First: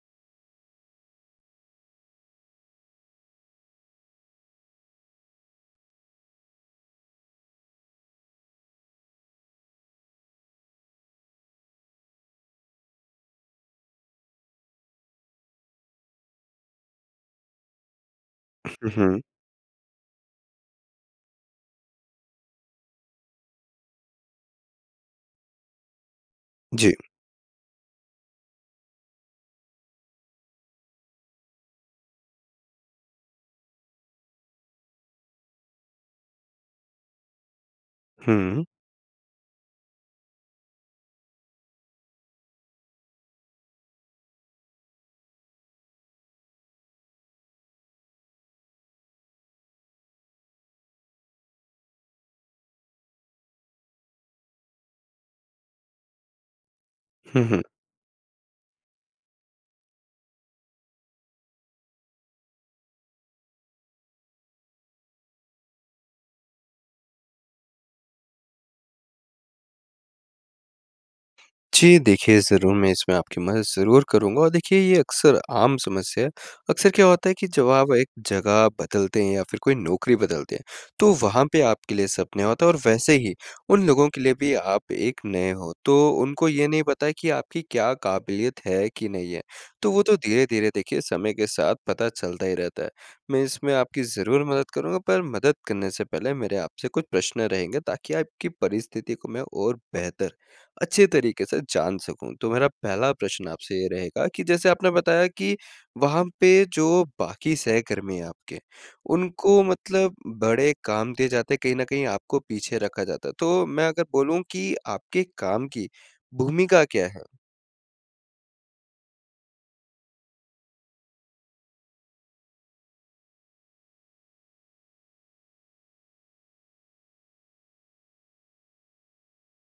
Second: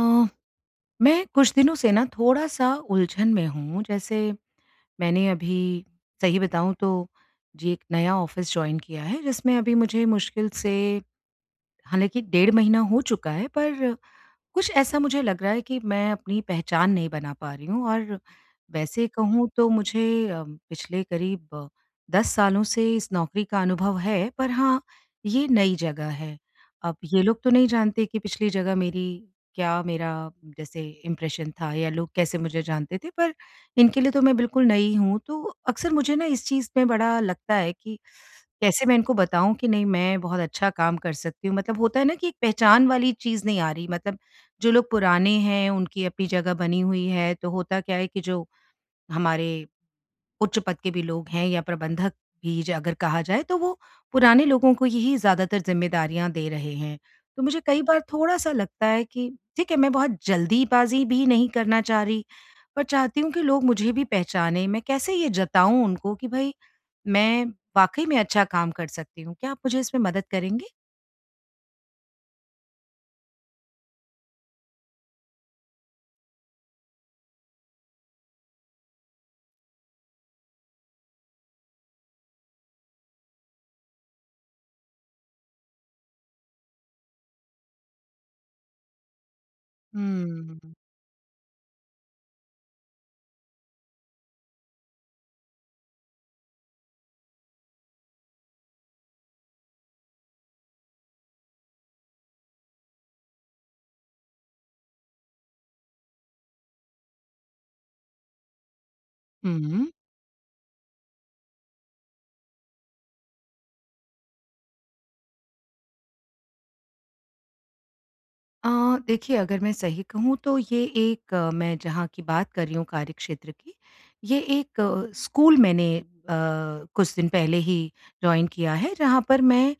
अ, मैं कुछ दिनों से न थोड़ा-सा उलझन में हूँ जैसे मैंने अभी सही बताऊँ तो जी एक नया ऑफिस जॉइन किया है जिसमें अभी मुझे मुश्किल से हालाँकि डेढ़ महीना हो चुका है पर कुछ ऐसा मुझे लग रहा है कि मैं अपनी पहचान नहीं बना पा रही हूँ और हुँ, वैसे हुँ। कहूँ तो मुझे अ, पिछले करीब 10 सालों से इस नौकरी का अनुभव है पर हाँ, ये नई जगह है। जी। अब ये लोग तो नहीं जानते कि पिछली जगह मेरी क्या मेरा जैसे इम्प्रेशन था या लोग कैसे मुझे जानते थे पर इनके लिए तो मैं बिल्कुल नई हूँ तो अक्सर मुझे न इस चीज़ में बड़ा लगता है कि हुँ। कैसे मैं इनको बताऊँ कि नहीं मैं बहुत अच्छा काम कर सकती हूँ। मतलब होता है न कि एक पहचान वाली चीज़ नहीं आ रही मतलब जो लोग पुराने हैं, उनकी अपनी जगह बनी हुई है, तो होता क्या है कि जो हमारे उच्च पद के भी लोग हैं या प्रबंधक भी ज अगर कहा जाए तो वो पुराने लोगों को यही ज़्यादातर ज़िम्मेदारियाँ दे रहे हैं। तो हुँ, मुझे हुँ। कई बार थोड़ा-सा लगता है कि ठीक है मैं बहुत जल्दी बाज़ी भी नहीं करना चाह रही पर चाहती हूँ कि लोग मुझे भी पहचाने, मैं कैसे ये जताऊँ उनको कि भाई मैं वाक़ई में अच्छा काम कर सकती हूँ। क्या आप मुझे इसमें मदद करेंगे? जी देखिए, ज़रूर मैं इसमें आपकी मदद ज़रूर करूँगा और देखिए ये अक्सर आम समस्या है। अक्सर क्या होता है कि जब आप एक जगह बदलते हैं या फिर कोई नौकरी बदलते हैं तो वहाँ पे आपके लिए सब नया होता है और वैसे ही उन लोगों के लिए भी आप एक नए हो तो उनको ये नहीं पता है कि आपकी क्या काबिलियत है कि नहीं है। तो वो तो धीरे-धीरे हुँ। देखिए समय के साथ पता चलता ही रहता है। मैं इसमें आपकी ज़रूर मदद करूँगा पर मदद करने से पहले मेरे आपसे कुछ प्रश्न रहेंगे ताकि आपकी परिस्थिति को मैं और बेहतर अच्छे तरीके से जान सकूँ। तो मेरा पहला प्रश्न आपसे ये रहेगा कि जैसे आपने बताया कि वहाँ पे जो बाकी सहकर्मी हैं आपके उनको हुँ। मतलब बड़े काम दिए जाते हैं कहीं न कहीं आपको पीछे रखा जाता है तो मैं अगर बोलूँ कि आपके काम की भूमिका क्या है? अ, देखिए अगर मैं सही कहूँ तो ये एक मैं जहाँ की बात कर रही हूँ कार्यक्षेत्र की, ये एक स्कूल मैंने अ, कुछ दिन पहले ही जॉइन किया है, जहाँ पर मैं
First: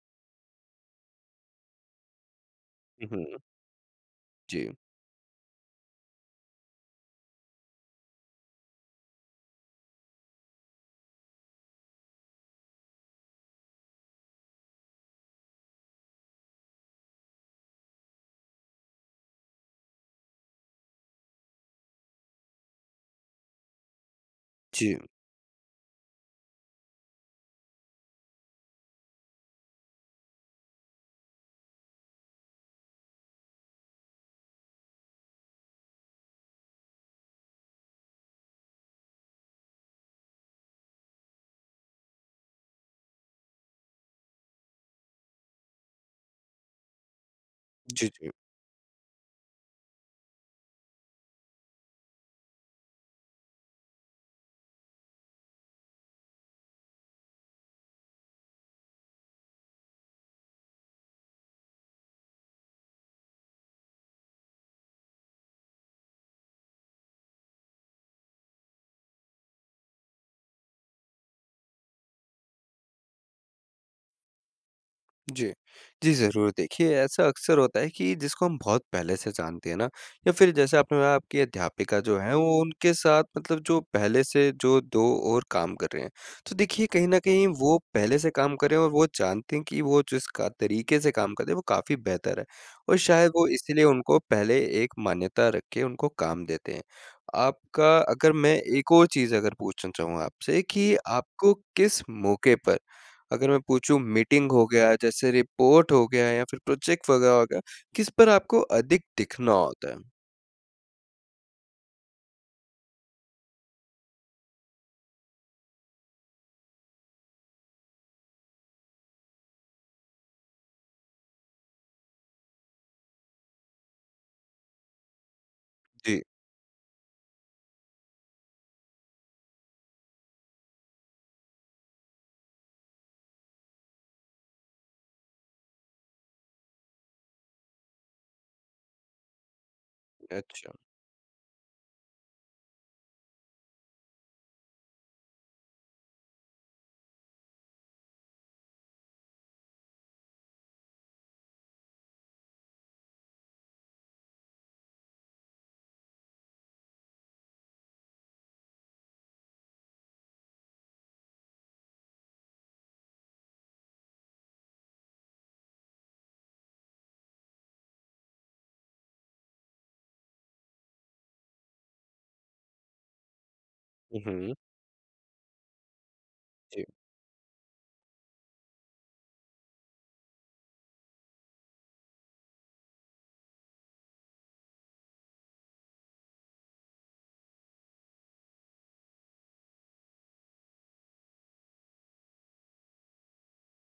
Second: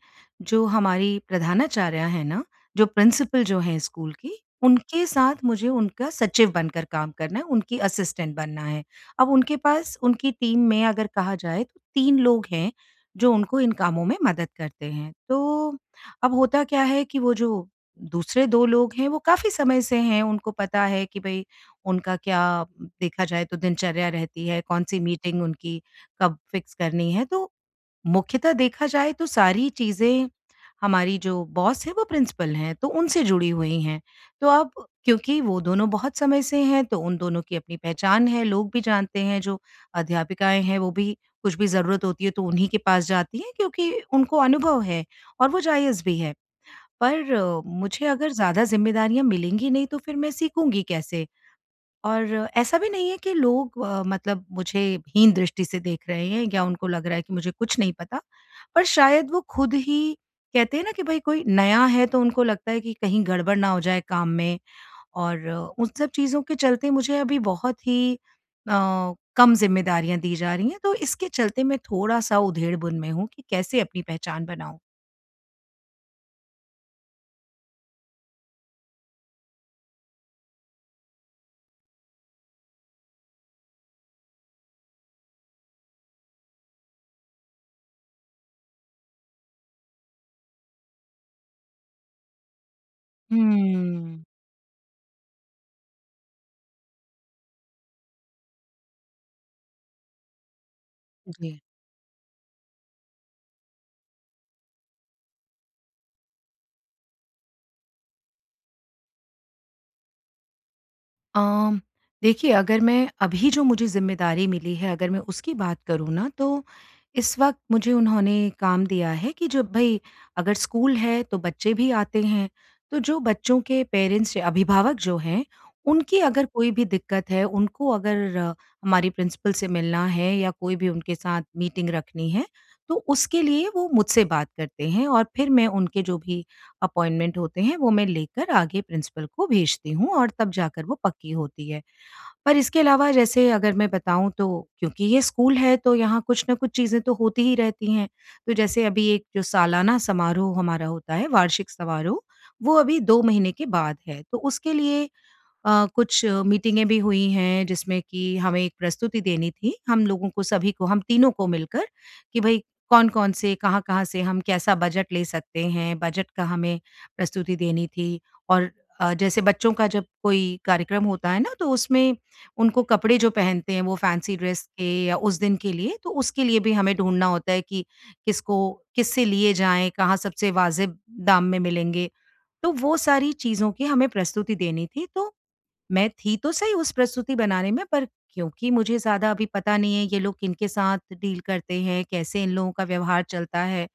जो हमारी प्रधानाचार्या हैं न, जो हुँ, हुँ। प्रिंसिपल जो हैं स्कूल की, जी। उनके साथ मुझे उनका सचिव बनकर काम करना है, उनकी असिस्टेंट बनना है। अब उनके पास उनकी टीम में अगर कहा जाए तो 3 लोग हैं जो उनको इन कामों में मदद करते हैं। तो अब होता क्या है कि वो जो दूसरे 2 लोग हैं वो काफ़ी समय से हैं, उनको पता है कि भई उनका क्या देखा जाए तो दिनचर्या रहती है, जी। कौन-सी मीटिंग उनकी कब फिक्स करनी है तो, मुख्यतः देखा जाए तो सारी चीज़ें हमारी जो बॉस हैं वो प्रिंसिपल हैं, तो उनसे जुड़ी हुई हैं। तो अब क्योंकि वो दोनों बहुत समय से हैं, तो उन दोनों की अपनी पहचान है, लोग भी जानते हैं, जो अध्यापिकाएँ हैं वो भी कुछ भी ज़रूरत होती है तो उन्हीं के पास जाती हैं क्योंकि उनको अनुभव है और वो जायज़ भी है। पर मुझे जी, अगर जी। ज़्यादा ज़िम्मेदारियाँ मिलेंगी नहीं तो फिर मैं सीखूँगी कैसे? और ऐसा भी नहीं है कि लोग अ, मतलब मुझे हीन दृष्टि से देख रहे हैं या उनको लग रहा है कि मुझे कुछ नहीं पता। पर शायद वो खुद ही कहते हैं न कि भई कोई नया है तो उनको लगता है कि कहीं गड़बड़ ना हो जाए काम में और उन सब चीज़ों के चलते मुझे अभी बहुत ही अ, कम ज़िम्मेदारियाँ दी जा रही है। तो इसके चलते मैं थोड़ा-सा उधेड़बुन में हूँ कि कैसे अपनी पहचान बनाऊँ? जी। जी, ज़रूर देखिए ऐसा अक्सर होता है कि जिसको हम बहुत पहले से जानते हैं ना? या फ़िर जैसे आपने बताया आपकी अध्यापिका जो हैं, वो उनके साथ मतलब जो पहले से जो 2 और काम कर रहे हैं। तो देखिए कहीं न कहीं वो पहले से काम कर रहे हैं और वो जानते हैं कि वो जिस क तरीके से काम कर रहे हैं, वो काफ़ी बेहतर है। और शायद वो इसलिए उनको हुँ। पहले एक मान्यता रख के उनको काम देते हैं। आपका अगर मैं एक और चीज़ अगर पूछना चाहूँ आपसे कि आपको जी। किस मौके पर, अगर मैं पूछूँ मीटिंग हो गया, जैसे रिपोर्ट हो गया या फ़िर प्रोजेक्ट वग़ैरह हो गया, किस पर आपको अधिक दिखना होता है? अम देखिए अगर मैं अभी जो मुझे ज़िम्मेदारी मिली है, अगर मैं उसकी बात करूँ ना, तो इस वक़्त मुझे उन्होंने काम दिया है कि जब भाई अगर स्कूल है, तो बच्चे भी आते हैं। तो जो बच्चों के पेरेंट्स या अभिभावक जो हैं, उनकी जी। अगर कोई भी दिक्कत है, उनको अगर हमारी प्रिंसिपल से मिलना है या कोई भी उनके साथ मीटिंग रखनी है, तो उसके लिए वो मुझसे बात करते हैं और फ़िर मैं उनके जो भी अपॉइंटमेंट होते हैं, वो मैं लेकर आगे प्रिंसिपल को भेजती हूँ और तब अच्छा। जाकर वो पक्की होती है। पर इसके अलावा जैसे अगर मैं बताऊँ, तो क्योंकि ये स्कूल है, तो यहाँ कुछ न कुछ चीज़ें तो होती ही रहती हैं। तो जैसे अभी एक सालाना समारोह हमारा होता है, वार्षिक समारोह, वो अभी 2 महीने के बाद है। तो उसके लिए अ, कुछ मीटिंगे भी हुई हैं, जिसमें कि हमें एक प्रस्तुति देनी थी। हम लोगों को, सभी को, हम तीनों को मिलकर कि भई कौन-कौन से कहाँ-कहाँ से हम कैसा बजट ले सकते हैं, बजट का हमें प्रस्तुति देनी थी। और अ, जैसे बच्चों का जब कोई कार्यक्रम होता है ना, तो उसमें उनको कपड़े जो पहनते हैं, वो हुँ, फैंसी हुँ। ड्रेस के या उस दिन के लिए, तो उसके लिए भी जी। हमें ढूँढना होता है कि किसको किससे लिए जाएँ, कहाँ सबसे वाज़िब दाम में मिलेंगे, तो वो सारी चीज़ों की हमें प्रस्तुति देनी थी। तो मैं थी तो सही उस प्रस्तुति बनाने में, पर क्योंकि मुझे ज़्यादा अभी पता नहीं है ये लोग किनके साथ डील करते हैं? कैसे इन लोगों का व्यवहार चलता है?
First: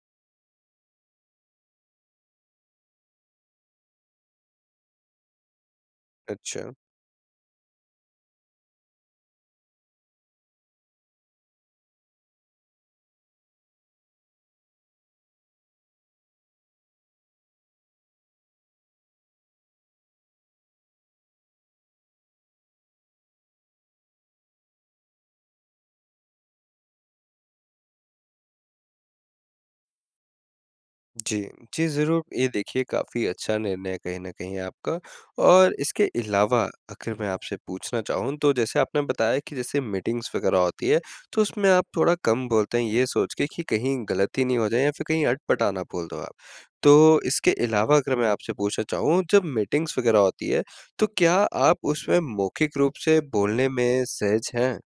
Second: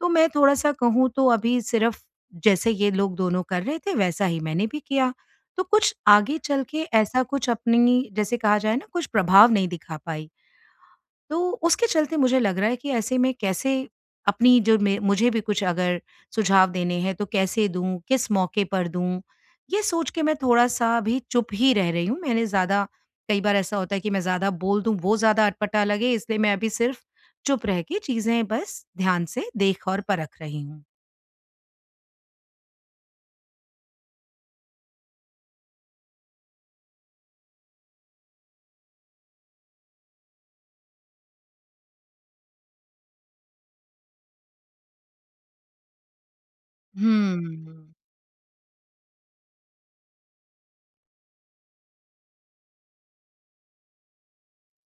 तो मैं थोड़ा-सा कहूँ, तो अभी सिर्फ़ जैसे ये लोग दोनों कर रहे थे, वैसा ही मैंने भी किया। तो कुछ आगे चल अच्छा। के ऐसा कुछ अपनी जैसे कहा जाए ना, कुछ प्रभाव नहीं दिखा पाई। तो उसके चलते मुझे लग रहा है कि ऐसे में, कैसे अपनी जो मैं मुझे भी कुछ अगर सुझाव देने हैं, तो कैसे दूँ, किस मौके पर दूँ? ये सोच के मैं थोड़ा-सा अभी चुप ही रह रही हूँ। मैंने ज़्यादा कई बार ऐसा होता है कि मैं ज़्यादा बोल दूँ, वो ज़्यादा अटपटा लगे, इसलिए मैं अभी सिर्फ़ चुप रह के चीज़ें बस ध्यान से देख और परख रही हूँ। जी। जी, ज़रूर। ये देखिए काफ़ी अच्छा निर्णय है कहीं न कहीं आपका और इसके अलावा आखिर मैं आपसे पूछना चाहूँ तो जैसे आपने बताया कि जैसे मीटिंग्स वग़ैरह होती है। तो उसमें आप थोड़ा कम बोलते हैं ये सोच के कि कहीं गलती नहीं हो जाए या फिर कहीं अटपटा ना बोल दो आप। तो इसके हुँ। अलावा अगर मैं आपसे पूछना चाहूँ जब मीटिंग्स वग़ैरह होती है तो क्या आप उसमें मौखिक रूप से बोलने में सहज हैं?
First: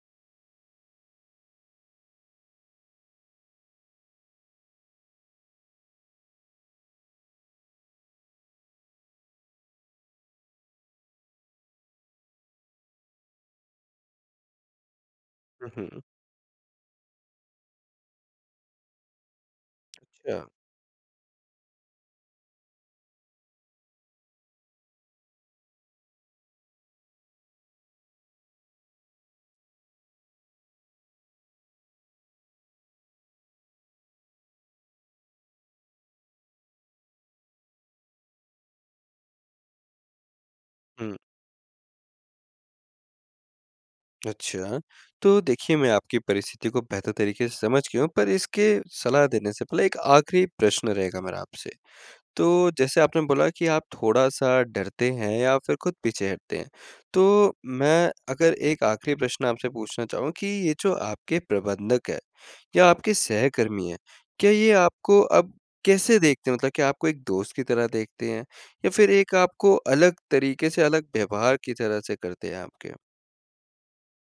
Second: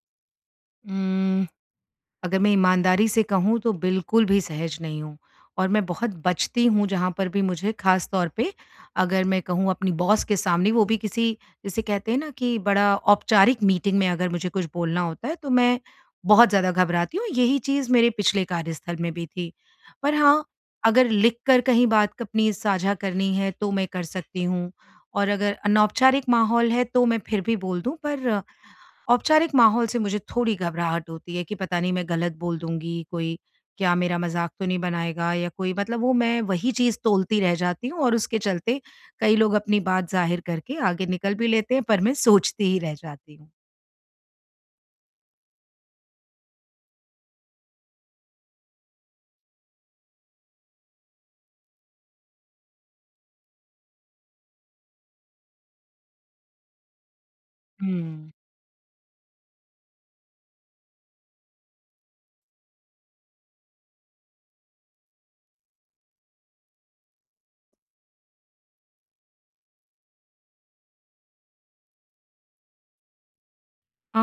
उम, अगर मैं ईमानदारी से कहूँ तो बिल्कुल भी सहज नहीं हूँ। और मैं बहुत बचती हूँ जहाँ पर भी मुझे ख़ासतौर पे अगर मैं कहूँ अपनी बॉस के सामने वो भी किसी जिसे कहते हैं न कि बड़ा औपचारिक मीटिंग में अगर मुझे कुछ बोलना होता है तो हुँ, मैं, हुँ। बहुत ज़्यादा घबराती हूँ यही चीज़ मेरे पिछले कार्यस्थल में भी थी। पर हाँ, अच्छा। अगर लिख कर कहीं बात अपनी साझा करनी है, तो मैं कर सकती हूँ और अगर अनौपचारिक माहौल है तो मैं फिर भी बोल दूँ, पर औपचारिक माहौल से मुझे थोड़ी घबराहट होती है कि पता नहीं मैं गलत बोल दूँगी कोई? क्या मेरा मज़ाक तो नहीं बनाएगा? या कोई मतलब वो मैं वही चीज़ तोलती रह जाती हूँ और उसके चलते कई लोग अपनी बात ज़ाहिर करके आगे हुँ। निकल भी लेते हैं पर मैं सोचती ही रह जाती हूँ। अच्छा। तो देखिए, मैं आपकी परिस्थिति को बेहतर तरीके से समझ गया हूँ। पर इसके सलाह देने से पहले एक आखिरी प्रश्न रहेगा मेरा आपसे। तो जैसे आपने बोला कि आप थोड़ा-सा डरते हैं या फिर खुद पीछे हटते हैं। तो मैं हुँ। अगर एक आखिरी प्रश्न आपसे पूछना चाहूँ कि ये जो आपके प्रबंधक है या आपके सहकर्मी हैं, क्या ये आपको अब कैसे देखते हैं? मतलब क्या आपको एक दोस्त की तरह देखते हैं? या फिर एक आपको अलग तरीके से अलग व्यवहार की तरह से करते हैं आपके? अ,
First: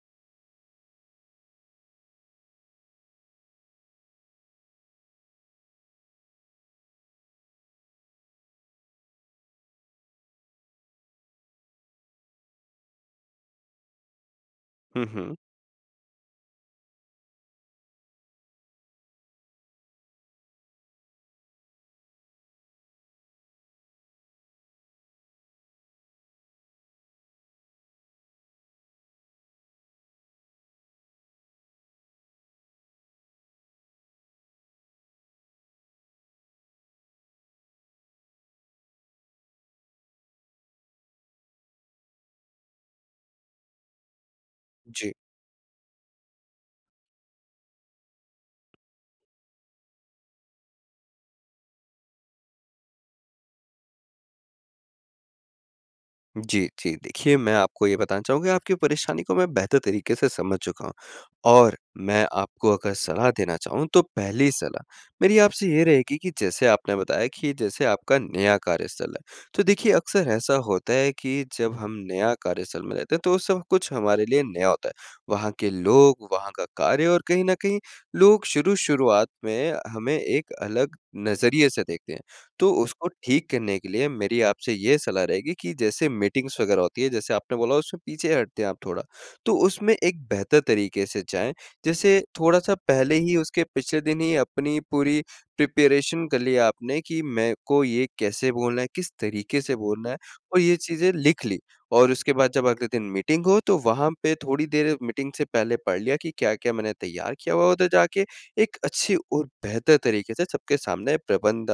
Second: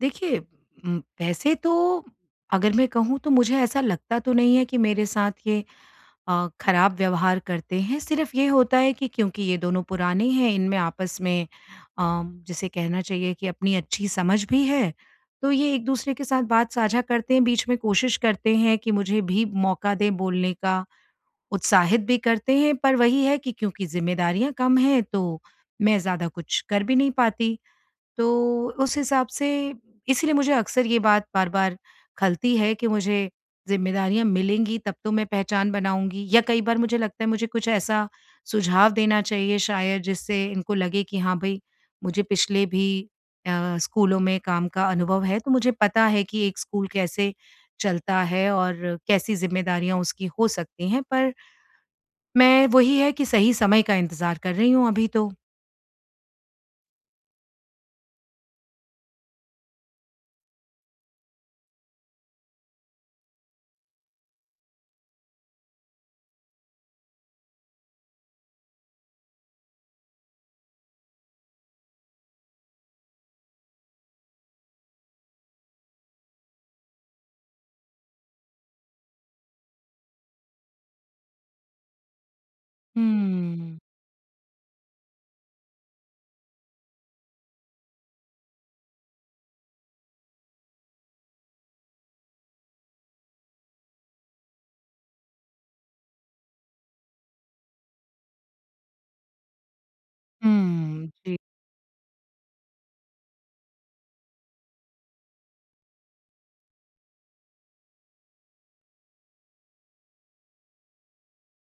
देखिए उम, वैसे तो अगर मैं कहूँ तो मुझे ऐसा लगता तो नहीं है कि मेरे साथ ये अ, खराब व्यवहार करते हैं सिर्फ ये होता है कि क्योंकि ये दोनों पुराने हैं इनमें आपस में अ, जिसे कहना चाहिए कि अपनी अच्छी समझ भी है। हुँ, हुँ। तो ये एक-दूसरे के साथ बात साझा करते हैं बीच में कोशिश करते हैं कि मुझे भी मौका दें बोलने का उत्साहित भी करते हैं पर वही है कि क्योंकि ज़िम्मेदारियाँ कम हैं तो मैं ज़्यादा कुछ कर भी नहीं पाती। तो उस हिसाब से इसीलिए मुझे अक्सर ये बात बार-बार खलती है कि मुझे ज़िम्मेदारियाँ मिलेंगी तब तो मैं पहचान बनाऊँगी या कई बार मुझे लगता है मुझे कुछ ऐसा सुझाव देना चाहिए शायद जिससे इनको लगे कि हाँ, भई मुझे पिछले भी अ, स्कूलों में काम का जी। अनुभव है तो मुझे पता है कि एक स्कूल कैसे चलता है और कैसी ज़िम्मेदारियाँ उसकी हो सकती हैं पर मैं वही है कि सही समय का इंतज़ार कर रही हूँ अभी तो। जी, जी। देखिए मैं आपको ये बताना चाहूँगा आपकी परेशानी को मैं बेहतर तरीके से समझ चूका हूँ और मैं आपको अगर सलाह देना चाहूँ तो पहली सलाह मेरी आपसे ये रहेगी कि, जैसे आपने बताया कि जैसे आपका नया कार्यस्थल है। तो देखिए अक्सर ऐसा होता है कि जब हम नया कार्यस्थल में रहते हैं तो सब कुछ हमारे लिए नया होता है। वहाँ के लोग, वहाँ का कार्य और कहीं न कहीं लोग शुरू शुरुआत में हमें एक अलग नज़रिए से देखते हैं। तो उसको ठीक करने हुँ। के लिए मेरी आपसे ये सलाह रहेगी कि जैसे मीटिंग्स वग़ैरह होती है जैसे, आपने बोला उसमें पीछे हटते हैं आप थोड़ा। तो उसमें एक बेहतर तरीके से जाएँ जैसे थोड़ा-सा पहले ही उसके पिछले दिन ही अपनी पूरी प्रिपरेशन कर ली आपने कि मेरे को ये कैसे बोलना है? किस तरीके से बोलना है? और ये हुँ। चीज़ें जी। लिख ली और उसके बाद जब अगले दिन मीटिंग हो तो वहाँ पे थोड़ी देर मीटिंग से पहले पढ़ लिया कि क्या-क्या मैंने तैयार किया हुआ है? उधर जाके एक अच्छी और बेहतर तरीके से सबके सामने प्रबंध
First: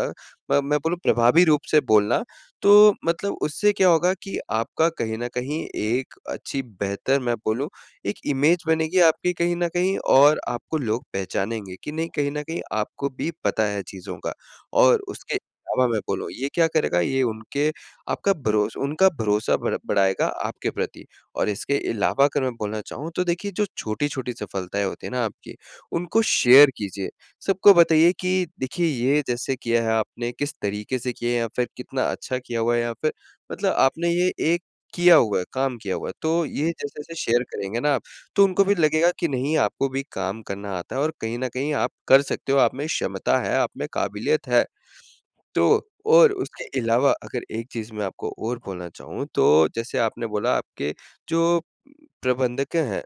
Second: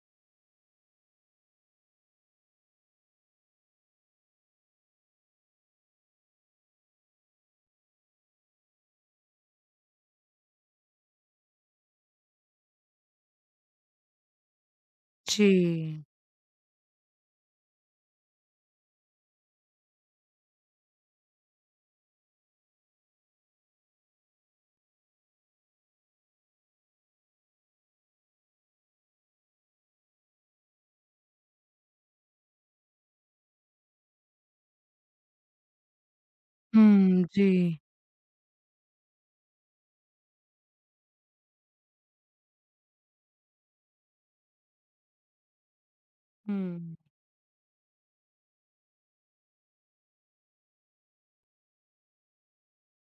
म मैं बोलूँ प्रभावी रूप से बोलना। तो मतलब उससे क्या होगा कि, आपका कहीं न कहीं एक अच्छी बेहतर मैं बोलूँ एक इमेज बनेगी आपकी कहीं न कहीं और आपको लोग पहचानेंगे कि नहीं कहीं न कहीं आपको भी पता है चीज़ों का। और उसके अलावा मैं जी। बोलूँ ये क्या करेगा ये उनके आपका भरोस उनका भरोसा बढ़ बढ़ाएगा आपके प्रति और इसके अलावा अगर मैं बोलना चाहूँ। तो देखिए जो छोटी-छोटी सफलताएँ होती है ना? आपकी उनको शेयर कीजिए। सबको बताइए कि देखिए, ये जैसे किया है आपने किस तरीके से किया है या फ़िर कितना अच्छा किया हुआ है यहाँ पे। मतलब आपने ये एक किया हुआ है काम किया हुआ है, तो ये जैसे-जैसे हुँ, शेयर जी। करेंगे न आप तो उनको भी लगेगा कि, नहीं आपको भी काम करना आता है, और कहीं न कहीं आप कर सकते हो आप में क्षमता है आप में काबिलियत है। तो और उसके हुँ। अलावा अगर एक चीज़ मैं आपको और बोलना चाहूँ तो जैसे आपने बोला आपके जो, प्रबंधक हैं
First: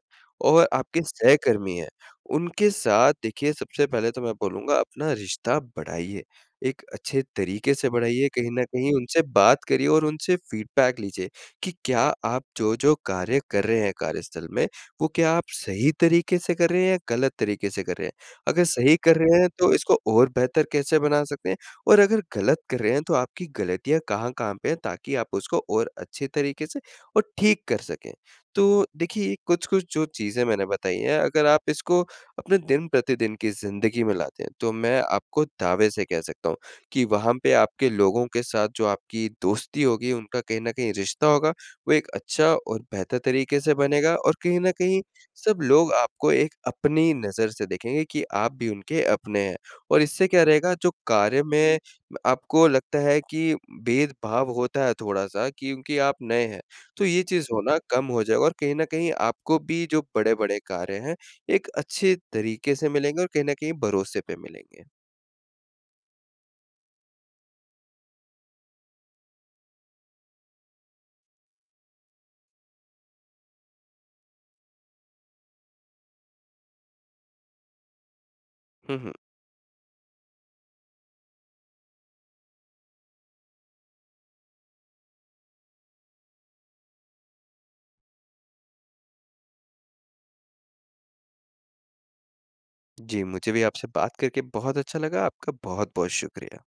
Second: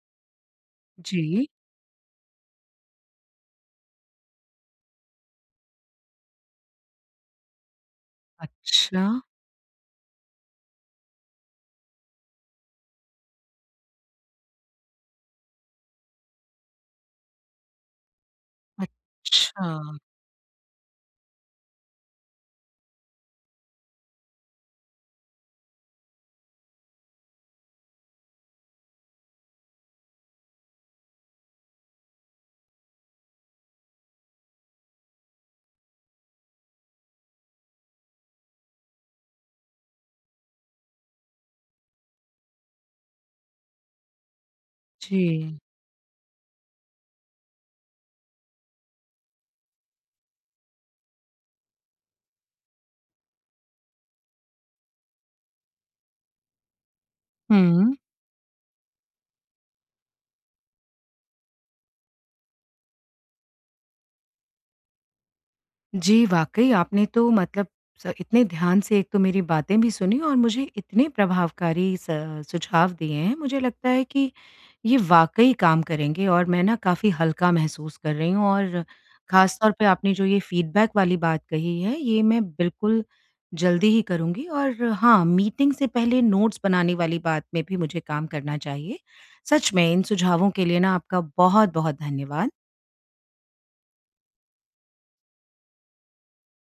और आपके जी। सहकर्मी हैं उनके साथ देखिए सबसे पहले तो मैं बोलूँगा अपना रिश्ता बढ़ाइए, एक अच्छे तरीके से बढ़ाइए कहीं न कहीं अच्छा। उनसे बात करिए, और उनसे फ़ीडबैक लीजिए कि, क्या आप जो-जो कार्य कर रहे हैं कार्यस्थल में वो क्या आप सही तरीके से कर रहे हैं या गलत तरीके से कर रहे हैं? अगर सही कर रहे हैं तो अच्छा। इसको और बेहतर कैसे बना सकते हैं और अगर गलत कर रहे हैं, तो आपकी गलतियाँ कहाँ-कहाँ पे है ताकि आप उसको और अच्छी तरीके से और ठीक कर सकें। तो देखिए ये कुछ-कुछ जो चीज़ें मैंने बताई है अगर आप इसको अपने दिन-प्रतिदिन की ज़िंदगी में लाते हैं। तो मैं आपको दावे से कह सकता हूँ कि, वहाँ पे आपके लोगों के साथ जो आपकी दोस्ती होगी उनका, कहीं न कहीं रिश्ता होगा वो एक अच्छा और बेहतर तरीके से बनेगा और कहीं न कहीं जी। सब लोग आपको एक अपनी नज़र से देखेंगे कि आप भी उनके अपने हैं। और इससे क्या रहेगा जो कार्य में म आपको लगता है कि भेदभाव होता है थोड़ा-सा क्योंकि आप नए हैं। तो ये चीज़ होना हुँ। कम हो जाएगा, और कहीं न कहीं आपको भी जो बड़े-बड़े कार्य हैं, एक अच्छे तरीके से मिलेंगे और कहीं न कहीं भरोसे पे मिलेंगे। जी, वाक़ई आपने तो मतलब स इतने ध्यान से एक तो मेरी बातें भी सुनी और मुझे इतने प्रभावकारी स सुझाव दिए हैं मुझे लगता है कि ये वाक़ई काम करेंगे और मैं न काफ़ी हल्का महसूस कर रही हूँ और हुँ, हुँ। ख़ासतौर पे आपने जो ये फ़ीडबैक वाली बात कही है ये मैं बिल्कुल जल्दी ही करुँगी और हाँ, मीटिंग से पहले नोट्स बनाने वाली बात में भी मुझे काम करना चाहिए। सच में इन सुझावों के लिए न आपका बहुत-बहुत धन्यवाद। जी, मुझे भी आपसे बात करके बहुत अच्छा लगा आपका बहुत-बहुत शुक्रिया।